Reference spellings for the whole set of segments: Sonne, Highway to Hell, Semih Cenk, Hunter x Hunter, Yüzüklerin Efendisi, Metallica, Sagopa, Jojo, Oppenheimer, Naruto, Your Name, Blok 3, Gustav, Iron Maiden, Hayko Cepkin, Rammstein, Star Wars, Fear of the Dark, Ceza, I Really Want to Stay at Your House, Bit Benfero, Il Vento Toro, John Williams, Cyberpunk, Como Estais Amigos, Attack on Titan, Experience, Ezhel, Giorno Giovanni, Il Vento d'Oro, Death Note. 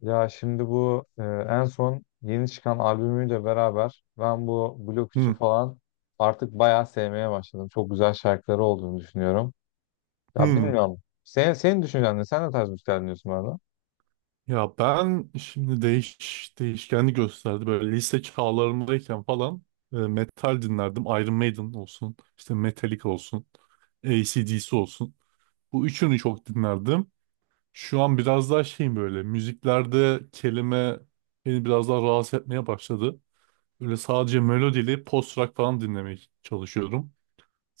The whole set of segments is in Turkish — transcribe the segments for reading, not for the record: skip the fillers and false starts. Ya şimdi bu en son yeni çıkan albümüyle beraber ben bu Blok 3'ü Hı, falan artık bayağı sevmeye başladım. Çok güzel şarkıları olduğunu düşünüyorum. Ya hı. bilmiyorum. Senin düşüncen ne? Sen ne tarz müzikler dinliyorsun bu arada? Ya ben şimdi değişkenli gösterdi. Böyle lise çağlarımdayken falan metal dinlerdim. Iron Maiden olsun, işte Metallica olsun, AC/DC olsun. Bu üçünü çok dinlerdim. Şu an biraz daha şeyim böyle müziklerde kelime beni biraz daha rahatsız etmeye başladı. Böyle sadece melodili post rock falan dinlemeye çalışıyorum.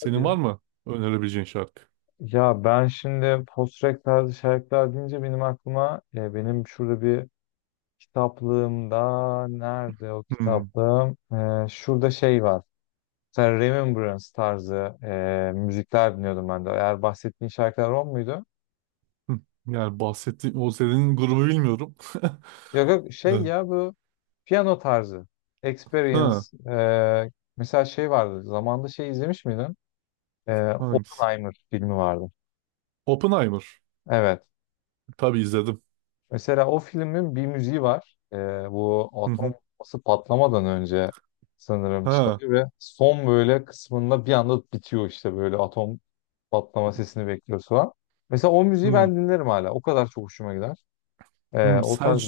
Hadi var ya. mı önerebileceğin şarkı? Ya ben şimdi post-rock tarzı şarkılar deyince benim aklıma benim şurada bir kitaplığımda nerede o Hmm. kitaplığım? Şurada şey var. Mesela Remembrance tarzı müzikler dinliyordum ben de. Eğer bahsettiğin şarkılar o muydu? Hı. Yani bahsettiğim o senin grubu bilmiyorum. Yok yok şey ya bu piyano tarzı. Experience. Ha, eee, mesela şey vardı. Zamanında şey izlemiş miydin? Hangisi? Oppenheimer filmi vardı. Oppenheimer. Evet. Tabii izledim. Mesela o filmin bir müziği var. Bu Hı atom hı. bombası patlamadan önce sanırım Ha. çalıyor ve son böyle kısmında bir anda bitiyor işte böyle atom patlama sesini bekliyoruz falan. Mesela o müziği Hı. ben dinlerim hala. O kadar çok hoşuma gider. Eee, Hı. o Sen tarz.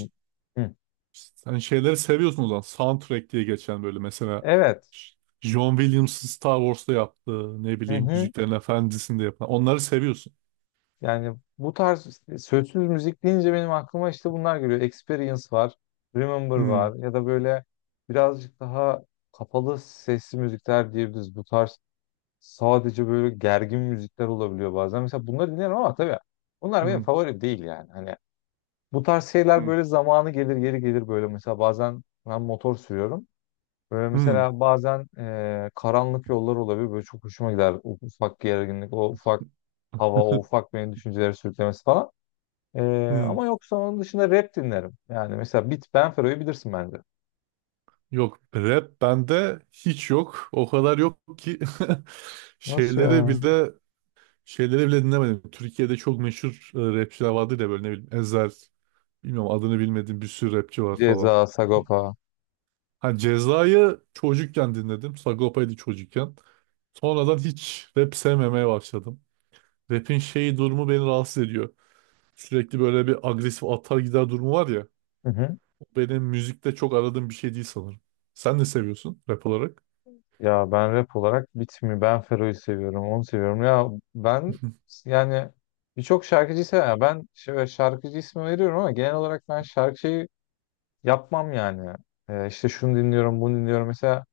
Hı. sen şeyleri seviyorsun o zaman. Soundtrack diye geçen böyle mesela Evet. John Williams'ın Star Wars'ta yaptığı ne Hı bileyim hı. Yüzüklerin Efendisi'nde yapan. Onları seviyorsun. Yani bu tarz işte, sözsüz müzik deyince benim aklıma işte bunlar geliyor. Experience var, Remember Hı. var ya da böyle birazcık daha kapalı sesli müzikler diyebiliriz. Bu tarz sadece böyle gergin müzikler olabiliyor bazen. Mesela bunları dinlerim ama tabii bunlar benim Hı. favori değil yani. Hani bu tarz şeyler Hı. böyle zamanı gelir geri gelir böyle mesela bazen ben motor sürüyorum. Böyle Hı. mesela bazen karanlık yollar olabilir. Böyle çok hoşuma gider. O ufak gerginlik, o ufak hava, o ufak benim düşünceleri sürüklemesi falan. Ee, Hı. ama yoksa onun dışında rap dinlerim. Yani mesela Bit Benfero'yu bilirsin bence. Yok, rap bende hiç yok. O kadar yok ki Nasıl şeyleri ya? bile dinlemedim. Türkiye'de çok meşhur rapçiler vardı da böyle ne bileyim Ezhel, bilmiyorum adını bilmediğim bir sürü rapçi var Ceza, falan. Sagopa. Ha, Ceza'yı çocukken dinledim. Sagopa'ydı çocukken. Sonradan hiç rap sevmemeye başladım. Rap'in şeyi durumu beni rahatsız ediyor. Sürekli böyle bir agresif atar gider durumu var ya. Hı hı. O benim müzikte çok aradığım bir şey değil sanırım. Sen ne seviyorsun rap olarak? Ya ben rap olarak Bit mi Benfero'yu seviyorum, onu seviyorum. Ya ben yani birçok şarkıcı seviyorum. Ya ben şöyle şarkıcı ismi veriyorum ama genel olarak ben şarkıcıyı yapmam yani. İşte şunu dinliyorum, bunu dinliyorum. Mesela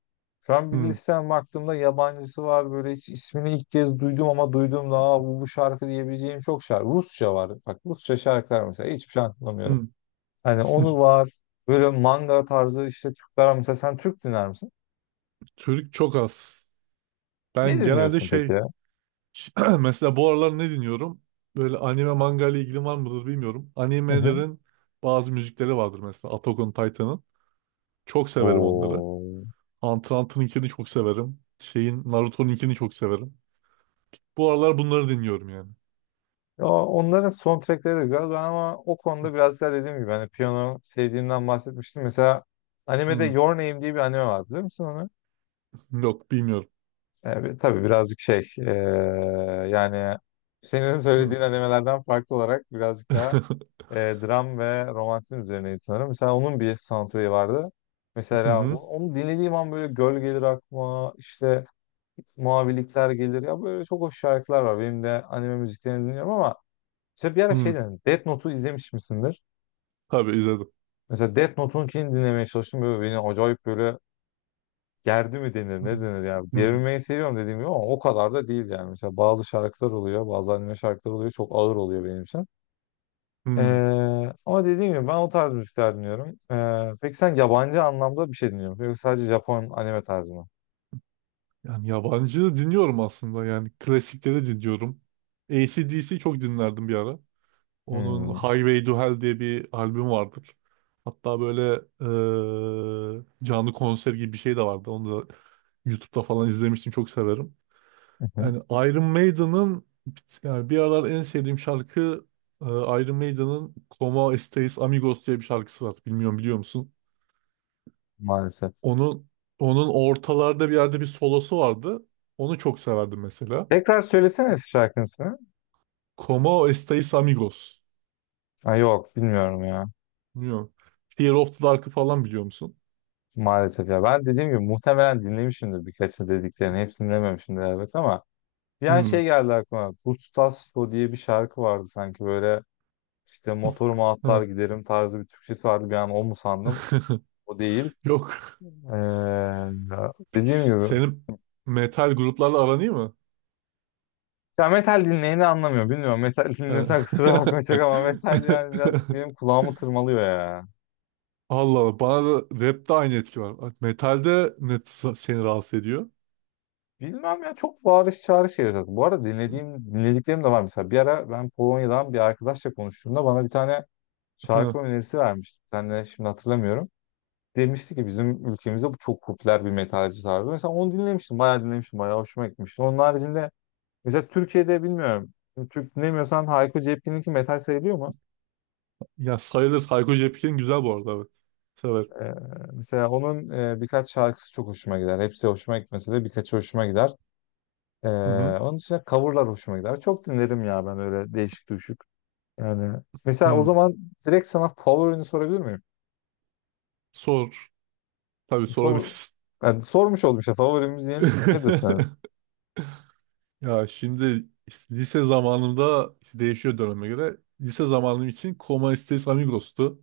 şu an bir Hmm, listem baktığımda yabancısı var böyle hiç ismini ilk kez duydum ama duyduğumda aa, bu şarkı diyebileceğim çok şarkı. Rusça var. Bak Rusça şarkılar mesela hiçbir şey anlamıyorum. hmm. Hani onu var. Böyle manga tarzı işte Türkler var. Mesela sen Türk dinler misin? Türk çok az. Ne Ben genelde dinliyorsun peki şey ya? Ş- Mesela bu aralar ne dinliyorum? Böyle anime manga ile ilgili var mıdır bilmiyorum. Hı hı. Animelerin bazı müzikleri vardır mesela Attack on Titan'ın. Çok severim onları. Oo. Hunter x Hunter'ınkini çok severim. Şeyin Naruto'nunkini çok severim. Bu aralar bunları dinliyorum yani. Ya onların soundtrackleri de güzel. Ben ama o konuda biraz daha dediğim gibi hani piyano sevdiğimden bahsetmiştim. Mesela animede Hmm, Your Name diye bir anime var biliyor musun onu? yok bilmiyorum. Tabii birazcık şey yani senin Hmm. söylediğin animelerden farklı olarak birazcık daha dram ve romantizm üzerineydi sanırım. Mesela onun bir soundtrack'i vardı. Hı Mesela hı, onu dinlediğim an böyle göl gelir aklıma işte mavilikler gelir ya böyle çok hoş şarkılar var. Benim de anime müziklerini dinliyorum ama mesela bir ara şey hı. dedim. Death Note'u izlemiş misindir? Tabii izledim. Mesela Death Note'un için dinlemeye çalıştım. Böyle beni acayip böyle gerdi mi denir Hı, ne denir ya. hı, Gerilmeyi seviyorum dediğim gibi ama o kadar da değil yani. Mesela bazı şarkılar oluyor bazı anime şarkılar oluyor çok ağır oluyor benim için. Ee, hı. ama dediğim gibi ben o tarz müzikler dinliyorum. Peki sen yabancı anlamda bir şey dinliyor musun? Yoksa sadece Japon anime tarzı mı? Yani yabancı dinliyorum aslında, yani klasikleri dinliyorum. AC/DC çok dinlerdim bir ara. Onun Hmm, hı Highway to Hell diye bir albüm vardır. Hatta böyle canlı konser gibi bir şey de vardı. Onu da YouTube'da falan izlemiştim. Çok severim. hı. Yani Iron Maiden'ın yani bir aralar en sevdiğim şarkı Iron Maiden'ın Como Estais Amigos diye bir şarkısı var. Bilmiyorum, biliyor musun? Maalesef. Onun onun ortalarda bir yerde bir solosu vardı. Onu çok severdim mesela. Tekrar söylesene eski şarkısını. Como Estais Amigos. Ha, yok bilmiyorum ya. Bilmiyorum. Fear of the Dark'ı falan biliyor musun? Maalesef ya. Ben dediğim gibi muhtemelen dinlemişimdir birkaçını dediklerini. Hepsini dinlememişimdir elbet ama. Yani Hmm. şey geldi aklıma. Gustav diye bir şarkı vardı sanki böyle. İşte motoruma atlar giderim tarzı bir Türkçesi vardı. Bir an o mu sandım? O değil. Yok. Ee, Peki, dediğim gibi. senin metal gruplarla aran iyi mi? Ya metal dinleyeni anlamıyor. Bilmiyorum metal He. dinlesen kusura bakma çok ama metal yani birazcık benim kulağımı tırmalıyor ya. Allah Allah. Bana da rapte aynı etki var. Metalde ne seni rahatsız ediyor? Bilmem ya çok bağırış çağrış geliyor zaten. Bu arada dinlediğim, dinlediklerim de var. Mesela bir ara ben Polonya'dan bir arkadaşla konuştuğumda bana bir tane He. şarkı önerisi vermişti. Sen de şimdi hatırlamıyorum. Demişti ki bizim ülkemizde bu çok popüler bir metalci tarzı. Mesela onu dinlemiştim. Bayağı dinlemiştim. Bayağı hoşuma gitmişti. Onun haricinde mesela Türkiye'de bilmiyorum. Türk dinlemiyorsan Hayko Cepkin'inki metal sayılıyor mu? Ya, sayılır. Hayko Cepkin güzel bu arada, evet. Severim. Ee, mesela onun birkaç şarkısı çok hoşuma gider. Hepsi hoşuma gitmese de birkaçı hoşuma gider. Ee, Hı hı. onun dışında coverlar hoşuma gider. Çok dinlerim ya ben öyle değişik düşük. Yani mesela o Hı. zaman direkt sana favorini sorabilir miyim? Sor. Tabii Favori. sorabilirsin. Yani sormuş oldum işte favori müziğin nedir senin? Ya şimdi işte lise zamanımda işte değişiyor döneme göre. Lise zamanım için Coma Estes Amigos'tu.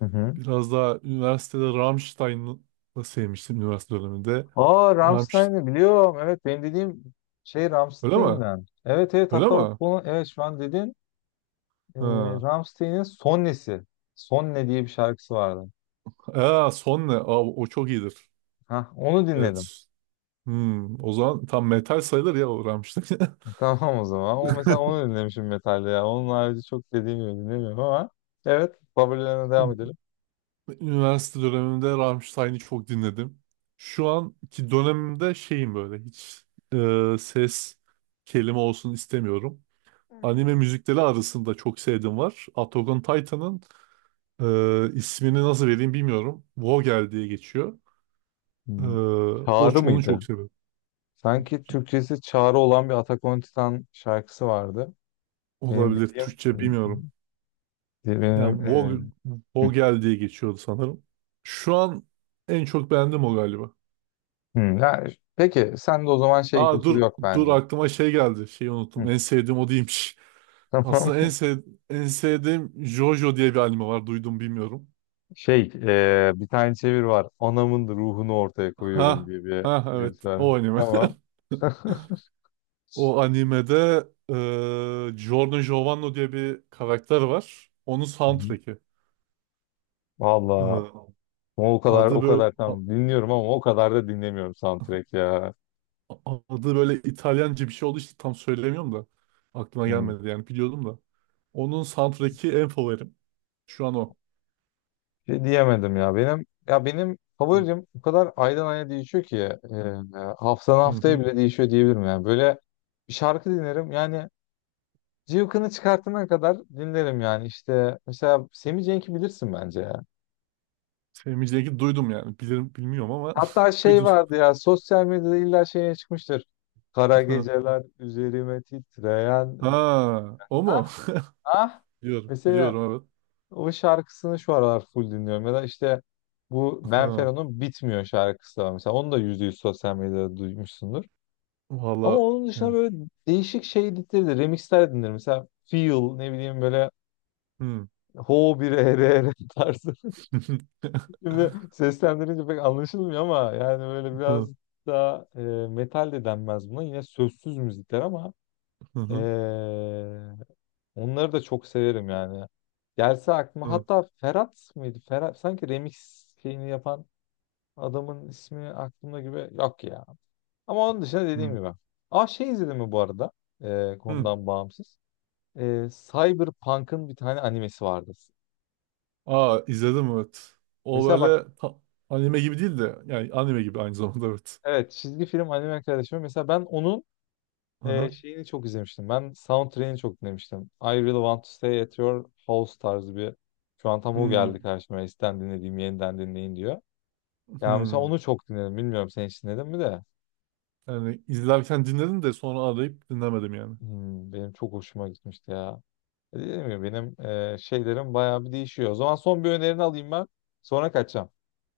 Hı hı. Biraz daha üniversitede Rammstein'ı sevmiştim üniversite döneminde. Aa Rammstein. Rammstein'i biliyorum. Evet benim dediğim şey Öyle mi? Rammstein'den. Evet evet, Öyle hatta o mi? bunu, evet, şu an dedin. Ee, Ha. Rammstein'in Sonnesi. Sonne diye bir şarkısı vardı. Aa, son ne? Aa, o çok iyidir. Hah, onu dinledim. Evet. Hmm, o zaman tam metal sayılır ya o Rammstein. Tamam o zaman. O mesela onu dinlemişim metalde ya. Onun harici çok dediğim gibi dinlemiyorum ama, evet, favorilerine devam edelim. Üniversite dönemimde Rammstein'i çok dinledim. Şu anki dönemimde şeyim böyle hiç ses kelime olsun istemiyorum. Anime müzikleri arasında çok sevdiğim var. Attack on Titan'ın. İsmini nasıl vereyim bilmiyorum. Vogel diye geçiyor. Ee, Hmm, o, Çağrı onu mıydı? çok seviyorum. Sanki Türkçesi Çağrı olan bir Attack on Titan şarkısı vardı. Benim Olabilir. bildiğim Türkçe bilmiyorum. benim Yani Vogel, hı, Vogel diye geçiyordu sanırım. Şu an en çok beğendim o galiba. hı. Ya, peki sen de o zaman şey Aa, kültürü dur yok dur, bence. aklıma şey geldi. Şeyi unuttum. Hı. En sevdiğim o değilmiş. Tamam. Aslında en sevdiğim Jojo diye bir anime var. Duydum bilmiyorum. Şey, bir tane çevir var. Anamın ruhunu ortaya koyuyorum Ha diye bir ha, şey bir. evet, o anime. Tamam. Hı hı. O animede Giorno Giovanni diye bir karakter var. Onun soundtrack'i. Vallahi Eee, o kadar adı o böyle kadar a- tam dinliyorum ama o kadar da dinlemiyorum soundtrack ya. adı böyle İtalyanca bir şey oldu işte tam söyleyemiyorum da aklıma Hmm. gelmedi yani biliyordum da. Onun soundtrack'i en favorim. Şu an o. Şey diyemedim ya. Benim ya benim Hı favorim o kadar aydan aya değişiyor ki haftadan hı. haftaya Hı. bile değişiyor diyebilirim yani. Böyle bir şarkı dinlerim yani cıvkını çıkartana kadar dinlerim yani işte mesela Semih Cenk'i bilirsin bence ya. Sevmeyeceğini duydum yani. Bilirim bilmiyorum ama Hatta şey duydum. vardı ya sosyal medyada illa şeye çıkmıştır. Kara Hı. geceler üzerime titreyen. Ha, o Ah mu? ah. Biliyorum, Mesela biliyorum, evet. o şarkısını şu aralar full dinliyorum. Ya da işte bu Ha. Benfero'nun Bitmiyor şarkısı var. Mesela onu da %100 sosyal medyada duymuşsundur. Ama Valla onun dışında yani. böyle değişik şey dinleri de remixler dinlerim. Mesela Feel ne bileyim böyle Hı. Ho bir ere ere tarzı. Şimdi seslendirince pek anlaşılmıyor ama yani böyle biraz Hı daha metal de denmez buna. Yine sözsüz müzikler ama hı e, hı. onları da çok severim yani. Gelse aklıma Hı. hatta Ferhat mıydı? Ferhat sanki remix şeyini yapan adamın ismi aklımda gibi yok ya. Ama onun dışında dediğim Hı. gibi. Aa şey izledim mi bu arada? E, Hı. konudan bağımsız. Cyberpunk'ın bir tane animesi vardı. Aa, izledim evet. O Mesela bak, böyle ta- anime gibi değil de yani anime gibi aynı zamanda evet. evet, çizgi film anime kardeşim. Mesela ben onun Aha. şeyini çok izlemiştim. Ben soundtrack'ini çok dinlemiştim. I Really Want to Stay at Your House tarzı bir. Şu an tam o Hmm, geldi karşıma. Eskiden dinlediğim yeniden dinleyin diyor. Ya mesela hmm. onu çok dinledim. Bilmiyorum sen hiç dinledin mi de. Yani izlerken dinledim de sonra arayıp dinlemedim yani. Benim çok hoşuma gitmişti ya. Dedim ya benim şeylerim bayağı bir değişiyor. O zaman son bir önerini alayım ben. Sonra kaçacağım.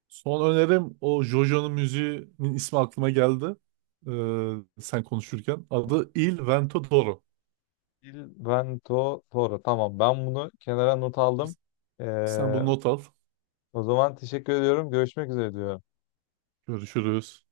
Son önerim o JoJo'nun müziğinin ismi aklıma geldi. Sen konuşurken. Adı Il Vento d'Oro. Il Vento Toro. Tamam ben bunu kenara not aldım. Ee, Sen bunu not al. o zaman teşekkür ediyorum. Görüşmek üzere diyorum. Görüşürüz.